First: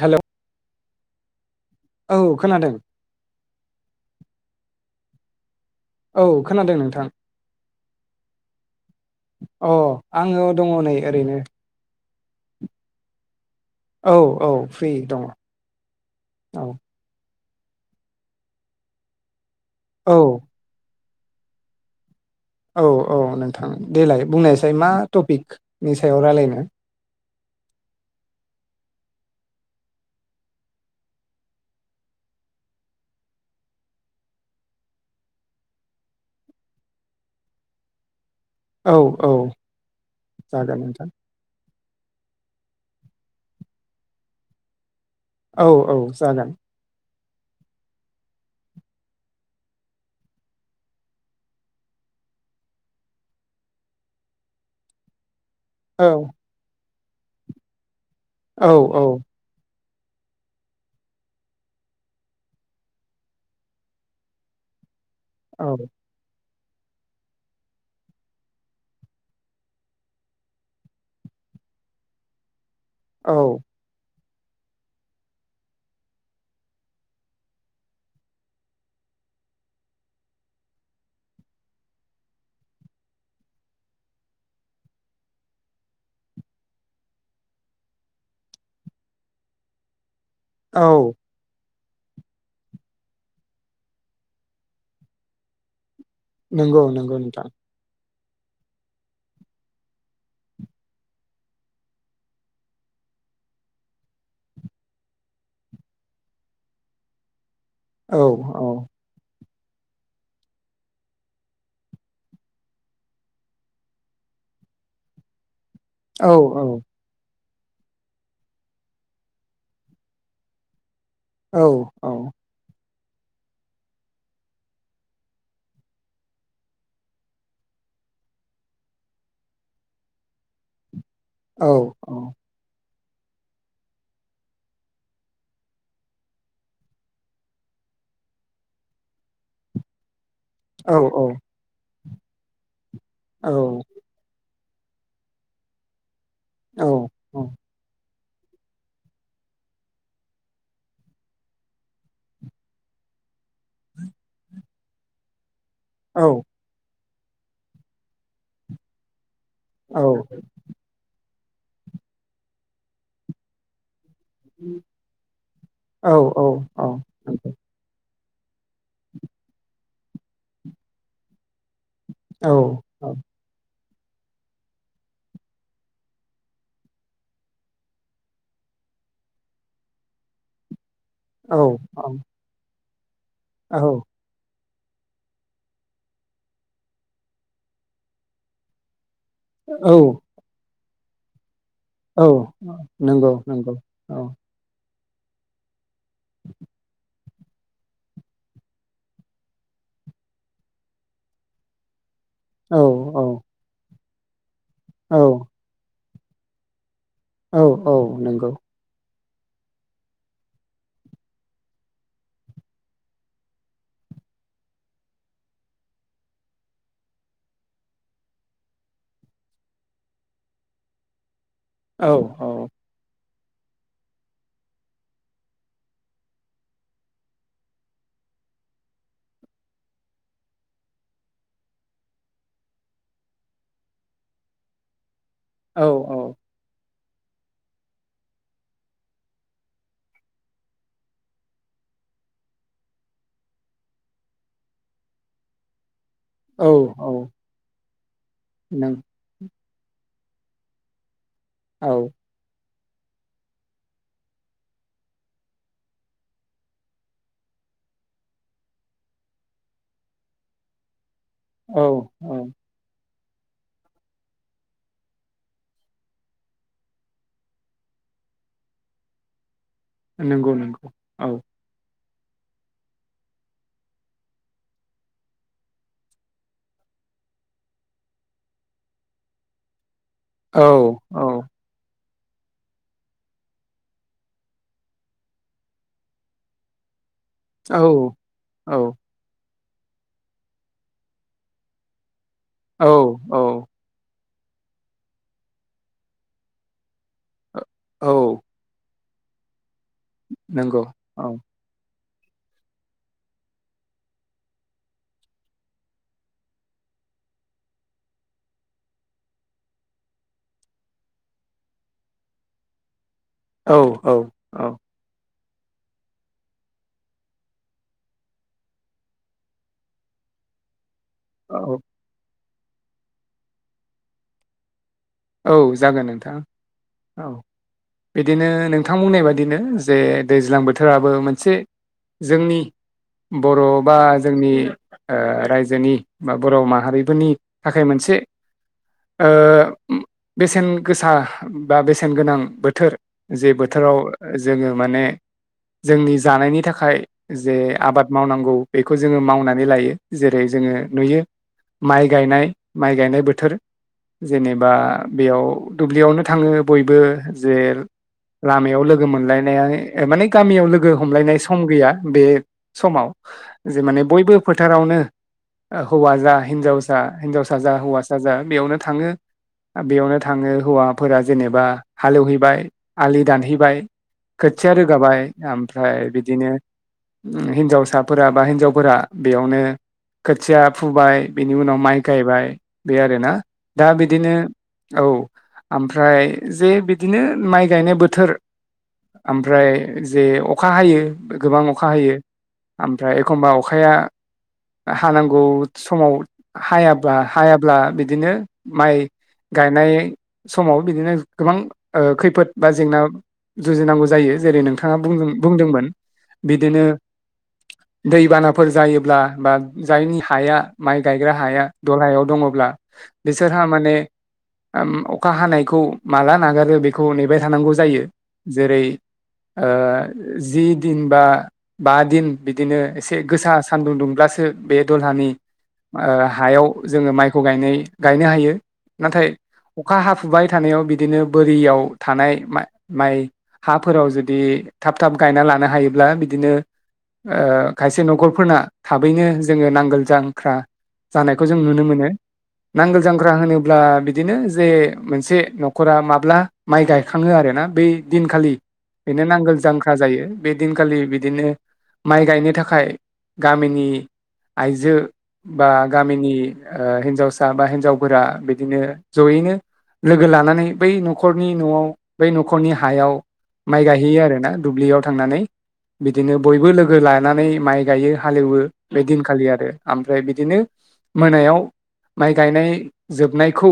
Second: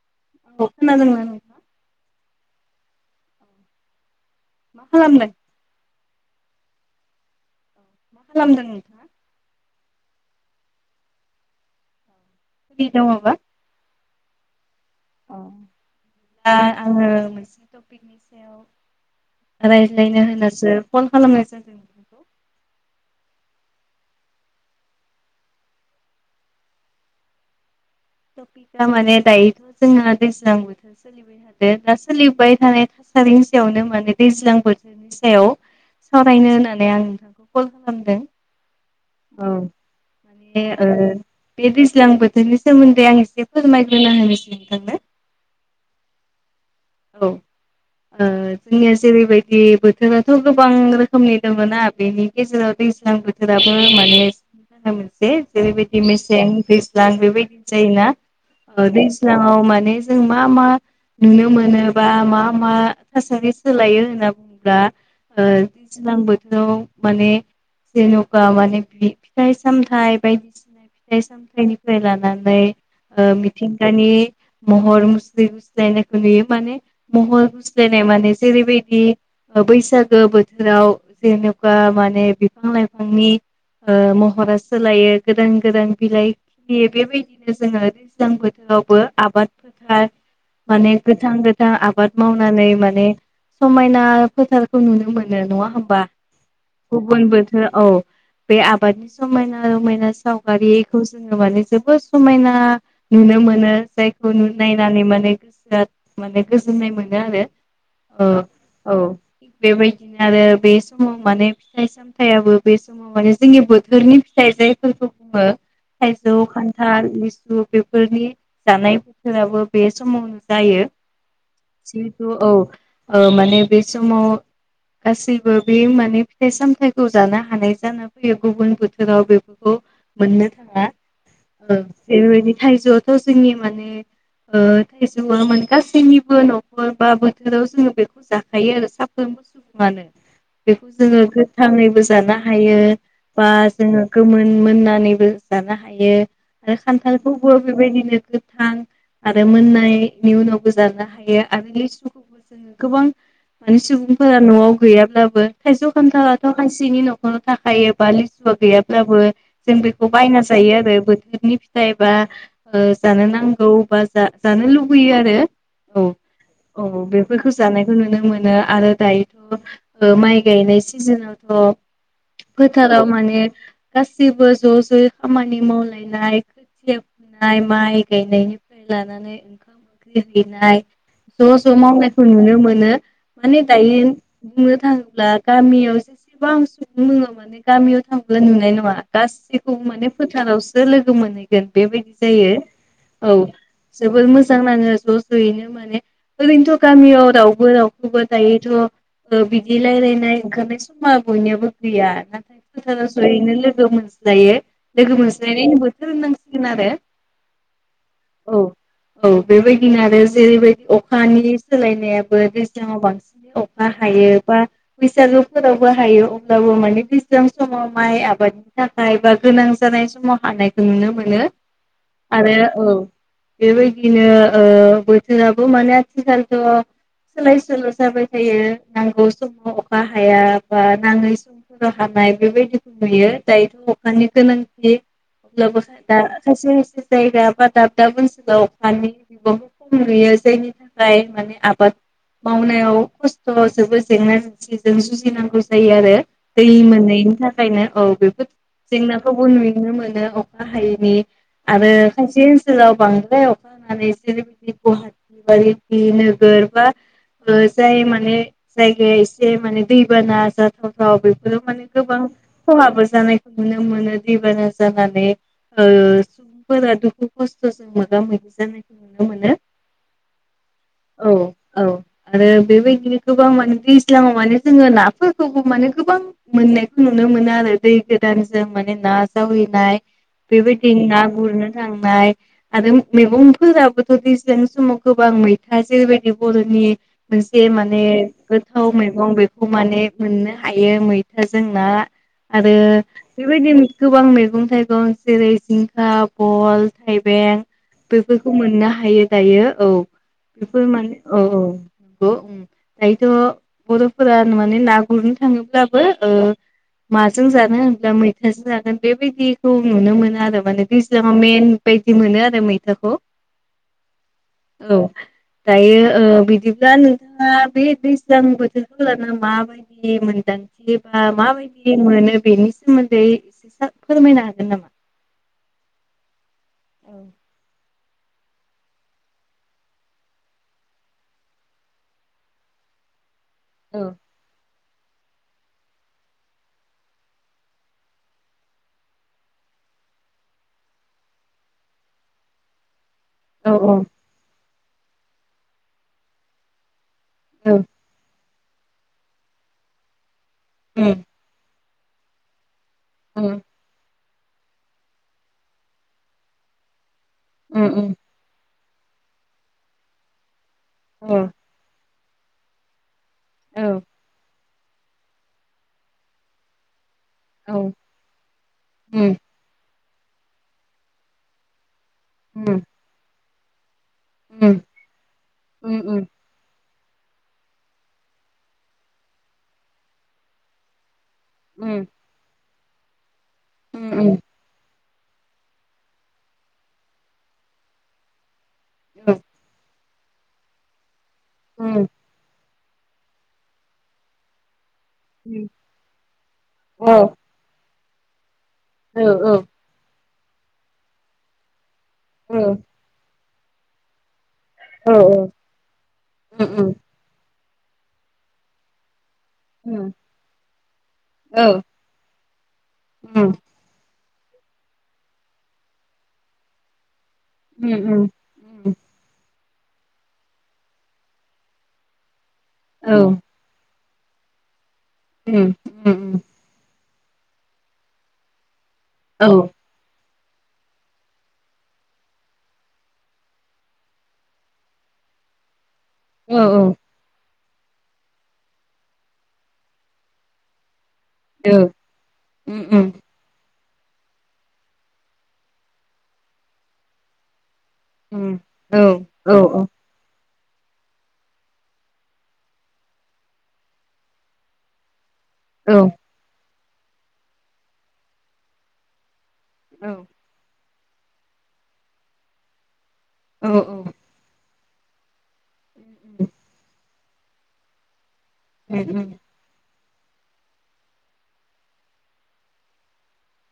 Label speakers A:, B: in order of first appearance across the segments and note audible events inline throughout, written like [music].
A: Hello
B: [unintelligible]
A: औ खोनादों
B: खालामदों?
A: औ खोनादों नोंथां
B: मा खालामदों नोंथांङा?
A: अ आंङो दंङ नै ओरैनो
B: फ्रि दंङबा?
A: औ औ फ्रि दङ
B: ओ
A: औ
B: आंङो मोनसे टपिकनि सायाव रायज्लायनो
A: औ
B: होननासो फन खालामनाय जादों नोंथांखौ।
A: औ औ नोंथां देलाय बुंनायसाय मा टपिकनि सायाव रायलायनो?
B: टपिकआ माने दायोथ' जोंना दैज्लां बोथोर सोलिबाय थादों दा सोलिबाय थानाय था सारिनि सायावनो माने दैज्लां बोथोरनि सायाव सावरायनो होननानै आं नोंथांखौ कल खालामदों।
A: औ औ
B: ए
A: जागोन
B: ओ ओ माने
A: नोंथां
B: बे दैज्लां बोथोरनि सोमोन्दै आं एसे फोरमायग्रोना होनोसै नोंथांनो।
A: औ औ जागोन।
B: औ जोंनिया जेरैबायदि बोथोराथ' गोबां रोखोमनि दङना बेनि गेजेराव दैज्लां बोथोराबो माने मोनसे जेरैबायदि
A: औ
B: मेसें दैज्लां बेबायदि जायोना
A: औ औ
B: दैज्लाङाव माने जों मा मा नुनो मोनो? एबा मा मा थासारि सोलायो होनना बुंङोल्बा
A: औ
B: दैज्लां बो थोराव माने जेन'खा माने फिथाइ सामथाइ बायदिसिना फिथाइ सामथाइनिफ्राय लानानै
A: औ
B: मिथिंगानि महर मुस्रि गुस्लायनायखौ नुयो माने। महर गुस्लायनाय माने जेरैबायदि बैसागो बोथोराव जेनेबा माने बिफां लाइफांनि महरा सोलायो गोदान गोदान बिलाइ खिलियो बेबायदिनो जोङो दैज्लां बोथो रावबो आबाद फोथार माने
A: औ
B: गोथां गो थां आबाद मावनानै माने समायना फोथारखौ नुनो मोनो नङा होमबा?
A: नंगौ नंगौ
B: गुबुन
A: नोंथां
B: बोथोर औ बे आबादनि समायना रमायना सावगारिखौ जोङो माने जोबोद समायना नुनो मोनो जायखौ नायनानै माने गोसोआ माने गोजोननाय मोनो आरो।
A: औ
B: ओ
A: औ
B: थिग बेबायदिनो आरो बे समाव माने फिथाइ सामथायाबो बे समाव माने जोंनि बोथोरनि थाइजायफोरखौ बुङो
A: औ
B: थाइजौ,
A: औ
B: खान्थाल, लि सु बेफोरनि जानाय बोथोराबो बे समावनो जायो।
A: औ औ
B: जिहेथु औ माने बे समाव गासैबो बे माने फिथाइ सामथाइखौ जानो हानाय जाना फैयो गुबुन बोथोराव बेफोरखौ। मोननो थाङा।
A: औ औ
B: बेबायदि थाइजौआथ' जोंनि माने थाइजौआ माने गा सैनिबो न'खर बा बोथोराव जोङो बेखौ जाखायो आरो साफ्रोमबो सुबुङानो। बेखौ जोङो गोथाङैबो जानो हायो बा
A: औ
B: जोङो गोमोन मोननानैबो जानो हायो आरो
A: औ औ
B: खान्थालखौबो बेबायदिनो। गोथां आरो मोननायनि उनाव जानो हायो आरो लिसुखौबो जोङो गोबां माने सुबुंफोरा न'आव गैयाब्लाबो थाइजौ खान्थालाथ' खायसेनि न'खराव थाखायो बा लिसुआ गैयाब्लाबो। जों बेखौ बायना जायो आरो बोथोरनि फिथाइ बा जानो नांगौ बा। जानो लुबैयो आरो। औ औ बेफोरखौ जानायखौ नुनो मोनो आरो दायोथ' माइ गायनाय सिजोनावथ'
A: औ औ
B: फोथाराव माने गासैबो ज' ज'यै खामानि मावलायनाय। खोथिया फुनाय माइ गायनायनिफ्राय लानानै ओंखाम- ओंख्रि [unintelligible]
A: औ
B: ज' ज'
A: औ
B: मावनायखौ नुनो मोनो माने दायो
A: औ
B: बुंनो थाङोब्ला गामियाव जेसेबां सुबुं दङ माने गामियाव थाङोब्ला नुनाय नङा। गासैखौबो
A: औ
B: माने फोथारावसो लोगो मोनहै गोन बेबायदि
A: औ
B: जायो औ
A: नंगौ नंगौ औ
B: जोबोर मोजां नाङो। ज' जयैनो माने ओरैनोथ' गामियाव रावबो रावखौबो दायोथ' बिदि रायलायनाय ओंखारनाय समा बयनियाबो गैया।
A: औ
B: नाथाय जों
A: औ
B: जयैनो लोगो मोनज्लायो
A: औ
B: लोगो मोनज्लायनायनि बोथोर होननांसिगोन आरो।
A: औ औ नंगौ।
B: औ औ बेबायदि फिन आरो जेरैबायदि अखानि सोलायनायाबो दैज्लांआव बांसिनै अखा हायो बा। बैसागुफोरावबो हायो अब्लाबो माने दैज्लां समाव माइ आबादनि थाखाय बा गोनां जानाय समाव हानायखौ नुनो मोनो आरो औ बेबायदिनो ओ बोथोराबो माने आथिखालाव सोलाय सोल' जाबाय थायो नांगौ समाव अखा हाया बा नाङै समफोराव हा नाय बेबायदिखौ नुयो दायोथ' अखानि गोनांथि अब्लाबो
A: औ
B: दा खायसे खायसे जायगा बा दाब दाब ओनसोलाव अखानि बहुद खम नुयो जायनि थाखाय माने आबाद मावनायाव खस्थ' जेबो जेंना जेंसिजों जुजिनांगौ जायो आरो दै
A: औ औ
B: मोनैनि थाखायनो औ बेफोर
A: नों
B: जेंनाखौबो नुयो नुनो मोनो अखा हायैनि
A: औ
B: आरो खायसे ओनसोलाव बांद्राय अखा हानानै जेरैबायदि गुवाहाटि बादि नोगोर बा जाय माने जायगाया एसे माने दैबाना जाथाव राव बेफोरो
A: औ
B: माने गोबां
A: औ
B: खहाबो जानायखौ नुनो मोनो दैबाना जानानै ओ सुबुंफोरा दुखु खस्थ'जों मोगा मोगि जानायखौ नुनो मोनो
A: नंगौ नंगौ औ
B: आरो बेबायदिनो गोबां माने दैज्लाङाव माने जोंङो नाफोरखौबो माने गोबां मोननायखौ नुयो नुनो मोनो आरो दै गोदानजों माने ना जावहैनाय
A: औ
B: बेबायदि
A: औ
B: ना गुरनो थांनाय आरो मैगं फोराबोथ' दैज्लां समाव गोबां मैथा जेरैबायदि बर'नि मोनसे माने
A: औ
B: गोथाव मैगं बे माने मोननो हायो मैथाजों ना आरो
A: औ
B: बेबायदिनो गोबां मैगं मैगं थाइगं जेरै जिंखा बल थाइबें
A: औ
B: बेफोरखौ मोननो हायो दायो औ बेफोर माने औ औ नंगौ उम दायोथ' बर'फोरा माने ना गुरनो थाङोब्लाबो ओ माजों जानो होनब्ला मैथाजों जागोन बेबायदिखौ नुनो मोनो आरो माने दैज्लांआव मेन बायदि मोनो आरो मैथाखौ
A: औ औ औ
B: दायो ओ बिदिब्ला नोंथांङा बे दैज्लां बोथोरखौ लाना माबायदि मोनदां बा
A: औ
B: माबायदि मोनो बेनि सोमोन्दै एसे फोरमायनो हागोन नामा
A: औ जागोन नोंथां औ बिदिनो नोंथां बुंनाय बायदिनो जे दैज्लां बोथोराबो मोनसे जोंनि बर' बा
B: औ
A: जोंनि ओ रायजोनि बा बर' माहारिफोरनि थाखाय मोनसे ओ बेसेन गोसा बा बेसेन गोनां बोथोर जे बोथोराव
B: औ
A: जोंङो माने जोंनि जानायनि थाखाय जे
B: औ
A: आबाद मावनांगौ बेखौ जोंङो मावनानै लायो जेरै जोंङो नुयो माइ गायनाय माइ गायनाय
B: उम
A: बोथोर जेनेबा बेयाव दुब्लियावनो थांङो बयबो जे
B: उम उम
A: लामायाव लोगो मोनलायनाया माने गामियाव लोगो
B: उम
A: हमलायनाय
B: औ
A: सम गैया बे समाव जे
B: औ
A: माने बयबो फो फोथारावनो हौवा जा हिनजावसा हिनजावसा जा
B: औ
A: हौवासा जा बेयावनो थांङो
B: उम
A: बेयावनो थांङो हौवाफोरा जेनेबा हालेवहैबाय
B: उम
A: आलि दानहैबाय खोथिया
B: उम
A: रोगाबाय ओमफ्राय
B: उम उम
A: बिदिनो हिन्जावसाफोरा बा हिन्जावफोरा बेयावनो खोथिया फुबाय बिनि उनाव
B: औ
A: माइ गायबाय बे आरोना दा बिदिनो औ ओमफ्राय जे बिदिनो माइ गायनाय बोथोर ओमफ्राय जे अखा हायो गोबां अखा हायो ओमफ्राय एखमबा अखाया हानांगौ समाव हायाब्ला हायाब्ला बिदिनो माइ गायनाय समाव बिदिनो गोबां ओ खैफोद बा जेंना जुजिनांगौ जायो जेरै नोंथाङा बुंदों बुंदोंमोन बिदिनो दैबानाफोर जायोब्ला बा जायनि हाया माइ गायग्रा हाया दलहायाव दङब्ला बिसोरहा माने ओम अखा हानायखौ माला नागारो बेखौ नेबाय थानांगौ जायो जेरै आ जि दिन बा बा दिन बिदिनो एसे
B: औ
A: गोसा सान्दुं दुंब्लासो बे दलहानि आ हायाव जोङो माइ ख गायनो हायो नाथाय अखा हाफ फुबाय थानायाव बिदिनो बोरियाव थानाय मे-माइ हाफोराव जुदि थाब थाब गा गायना लानो हायोब्ला बिदिनो ओ खायसे न'खरफोरना थाबैनो जोङो नांगोल जांख्रा जानायखौ जों नुनो मोनो। नांगोल जांगख्रा होनोब ब्ला बिदिनो जे मोनसे न'खरा माब्ला माइ गायखाङो आर ना बै दिनखालि बेनो नांगोल जांख्रा जायो। बे दिनखालि बिदिनो माइ गायनो थाखाय गामिनि आइजो बा गामिनि आ हिन्जावसा बा हिन्जावफोरा बिदिनो जयैनो लोगो लानानै बै न'खरनि न'आव बै न'खरनि हायाव माइ गायहैयो आरोना दुब्लियाव थांनानै बिदिनो बयबो लोगो लानानै माइ गायो। हालेवो बे दिनखालि आरो ओमफ्राय बिदिनो मोनायाव माइ गायनाय जोबनायखौ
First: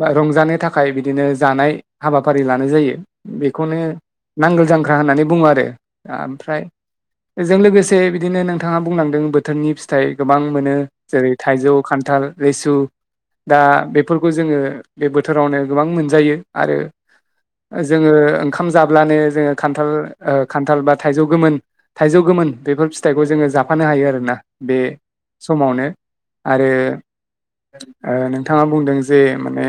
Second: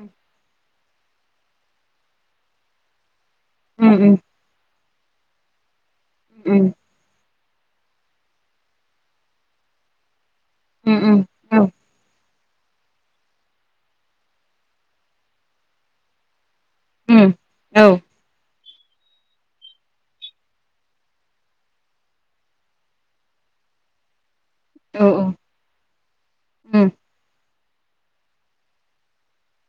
A: बा रंजानो थाख खाय बिदिनो जानाय हाबाफारि लानाय जायो बेखौनो नांगाल जांग गा होननानै बुङो आरो ओमफ्राय एजों लोगोसे बिदिनो नोंथाङा बुंलांदों बोथोरनि फिथाइ गोबां मोनो जेरै थाइजौ खान्थाल रैसु दा बेफोरखौ जोङो बे बोथोरावनो गोबां मोनजायो। आरो जोङो खाम जाब्लानो जोङो खान्थाल ओ‌ खान्थाल बा थाइजौ गोमोन थाइजौ गोमोन बेफोर फिथाइखौ जोङो जाफानो हायो आरोना बे समावनो आरो आ नोंथाङा बुंदों जे माने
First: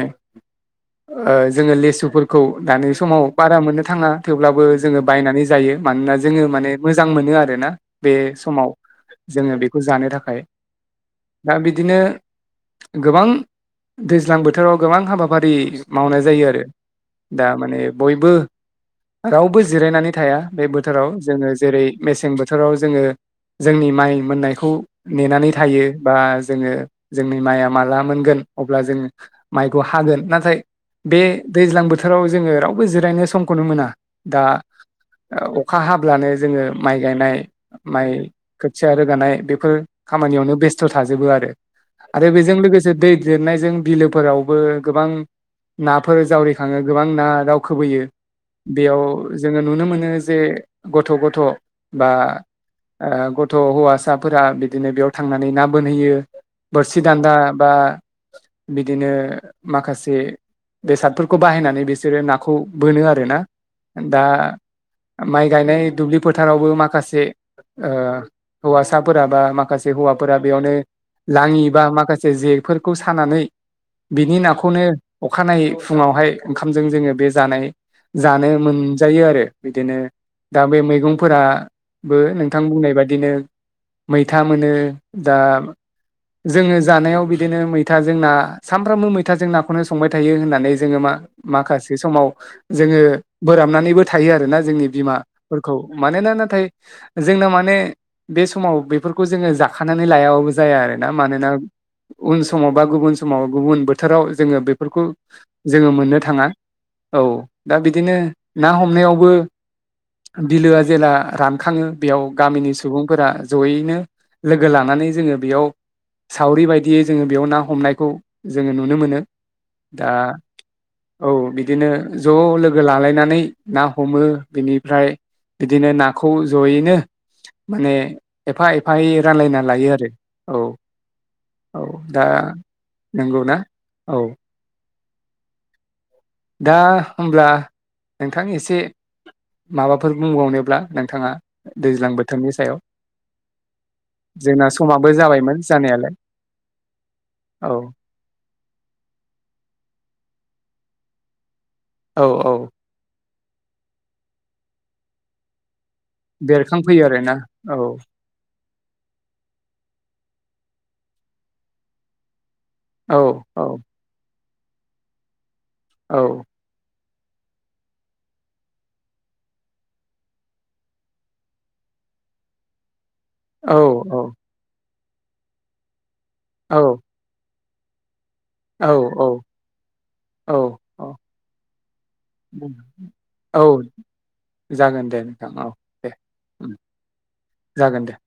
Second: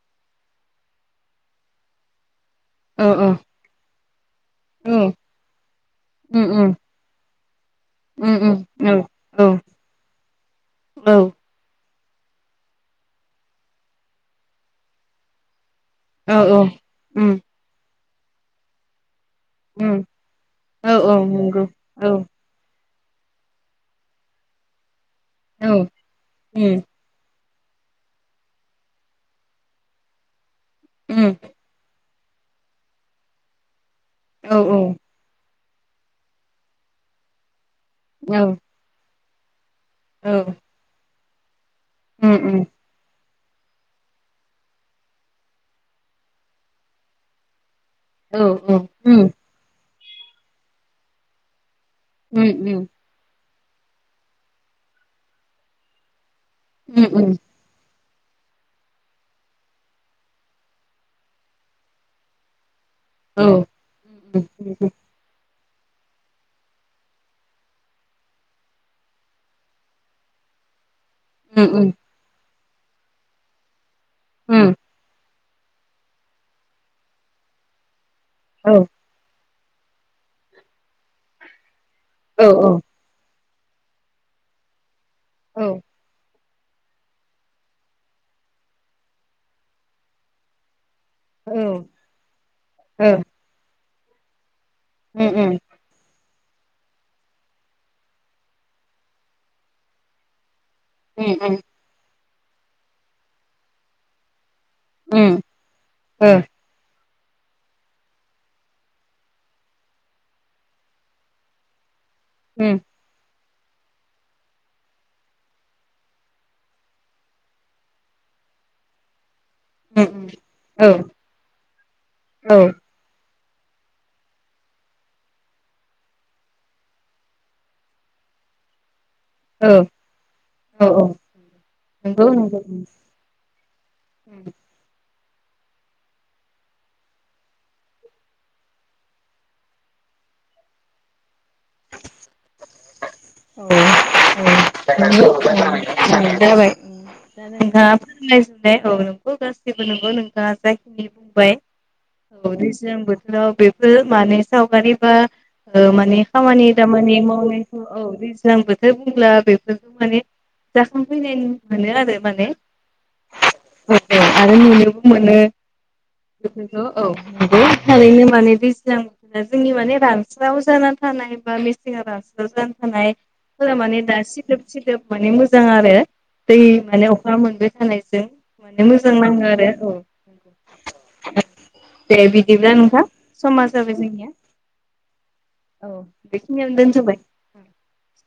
A: ओ जोङो लेसुफो खौ दानि समाव बारा मोननो थाङा थेवब्लाबो जोङो बायनानै जायो मानोना जोङो माने मोजां मोनो आर ना बे समाव जोङो बेखौ जानो थाखाय दा बिदिनो गोबां दैज्लां बोथोराव गोबां हाबाफारि मावनाय जायो आरो दा माने बयबो रावबो जिरायनानै थाया बे
B: औ
A: बोथोराव
B: औ
A: जोङो
B: नंगौ
A: जेरै
B: औ
A: मेसें बोथोराव जोङो जोंनि माइ मोननायखौ नेनानै
B: औ
A: थायो बा जोङो
B: उम
A: जोंनि माइया माला मोनगोन आब्ला जोङो माइखौ हागोन नाथाय बे
B: उम
A: दैज्लां बोथ थोराव जोङो रावबो जिरायनो समखौनो मोना दा
B: औ औ
A: औ अखा हाब्लानो जोङो माइ गायनाय माइ
B: औ
A: खोथिया रोगानाय बेफो
B: औ
A: खामानियावनो बेस्थ' थाजोबो आरो आरो
B: उम
A: बेजों
B: उम
A: लोगोसे दैद लिरनायजों बिलोफोरावबो गोबां नाफोर जावरिखाङो गोबां ना दावब खोबोयो
B: औ
A: बेयाव
B: उम
A: जोङो नुनो मोनो जे गथ' गथ' बा
B: उम उम
A: ए गथ' हौवासाफोरा बिदिनो बेयाव थांनानै ना बोनहैयो बोरसि
B: उम
A: दान्दा
B: उम
A: बा बिदिनो माखासे बेसादफोरखौ बाहायनानै बिसोरो नाखौ बोनो आरोना
B: औ
A: दा
B: उम
A: माइ गायनाय दुब्लि फोथारावबो माखासे ओ हौवासाफोरा बा माखासे हौवाफोरा बेयावनो लाङि
B: उम
A: बा माखासे जेफोरखौ सानानै बिनि
B: उम
A: नाखौनो अखानायै फुङावहाय ओंखामजों जोङो बे जानाय जानो
B: औ
A: मोनजायो आरो बिदिनो दा बे मैगंफोराबो
B: औ ओ उम ओ उम औ
A: नोंथां बुंनाय बादिनो मैथा मोनो दा जोङो जानायाव बिदिनो मैथाजों ना सामफ्रामबो मैथाजों नाखौनो संबाय थायो होननानै जोङो मा
B: औ
A: माखासे समाव जोङो
B: औ
A: बोराबनानैबो थायो आरोना जोंनि
B: नंगौ
A: बिमाफोरखौ मानोना ना थाय जोंना माने बे समाव बेफोरखौ जोंङो जाखानानै लायाबाबो जाया आ ना मानोना उन‌ समाव बा गुबुन समाव गुबुन बोथोराव जोंङो बे बेफोरखौ जोंङो मोननो थाङा औ दा बिदिनो ना हमनायावबो बिलोआ जेला रानखाङो बेयाव गामिनि सुबुंफोरा जयैनो लोगो लानानै जोंङो बेयाव सावरि बायदियै जोंङो बेयाव ना हमनायखौ जोंङो नुनो मोनो दा औ बिदिनो ज लोगो लालायनानै ना हमो बिनिफ्राय बिदिनो नाखौ जयैनो माने एफा एफायै रानलायना लायो आरो। औ औ दा
B: नंगौ औ
A: नंगौ ना औ दा होमब्ला नोंथां एसे माबाफोर बुंबावनोब्ला नोंथाङा दैज्लां बोथोरनि सायाव
B: औ
A: जोंना
B: औ
A: समाबो
B: नंगौ
A: जाबायमोन
B: दा
A: जानायालाय औ
B: नोथाङा फोरमायजोबनाय औ नोंगौ गासिबो नंगौ नोंथाङा जाय बुंबाय औ दैज्लां बोथोराव बेफोर माने सावगारि बा औ माने खामानि
A: बेरखांफैयो
B: दामानि
A: आरोना
B: मावनायखौ औ दैज्लां बोथोर बुंब्ला बेफोरखौ माने जाखांफैनाय मोनो आरो माने
A: औ औ
B: आरो नुनोबो मोनो
A: औ
B: बेफोरखौ औ नंगौ थारैनो माने दैज्लां बोथोरा जोंनि माने रानस्राव जाना थानाय बा मेसें [unintelligible] थानाय फोर
A: औ
B: माने
A: औ
B: दा सिदोब-सिदोब माने मोजां आरो दै माने अखा मोनबाय थानायजों माने मोजां नाङो आरो औ दे बिदिब्ला नोंथां समा
A: औ
B: जाबाय जोंनिया
A: जागोन दे नोंथां
B: औ
A: दे
B: बेखिनियावनो दोनथबाय
A: जागोन दे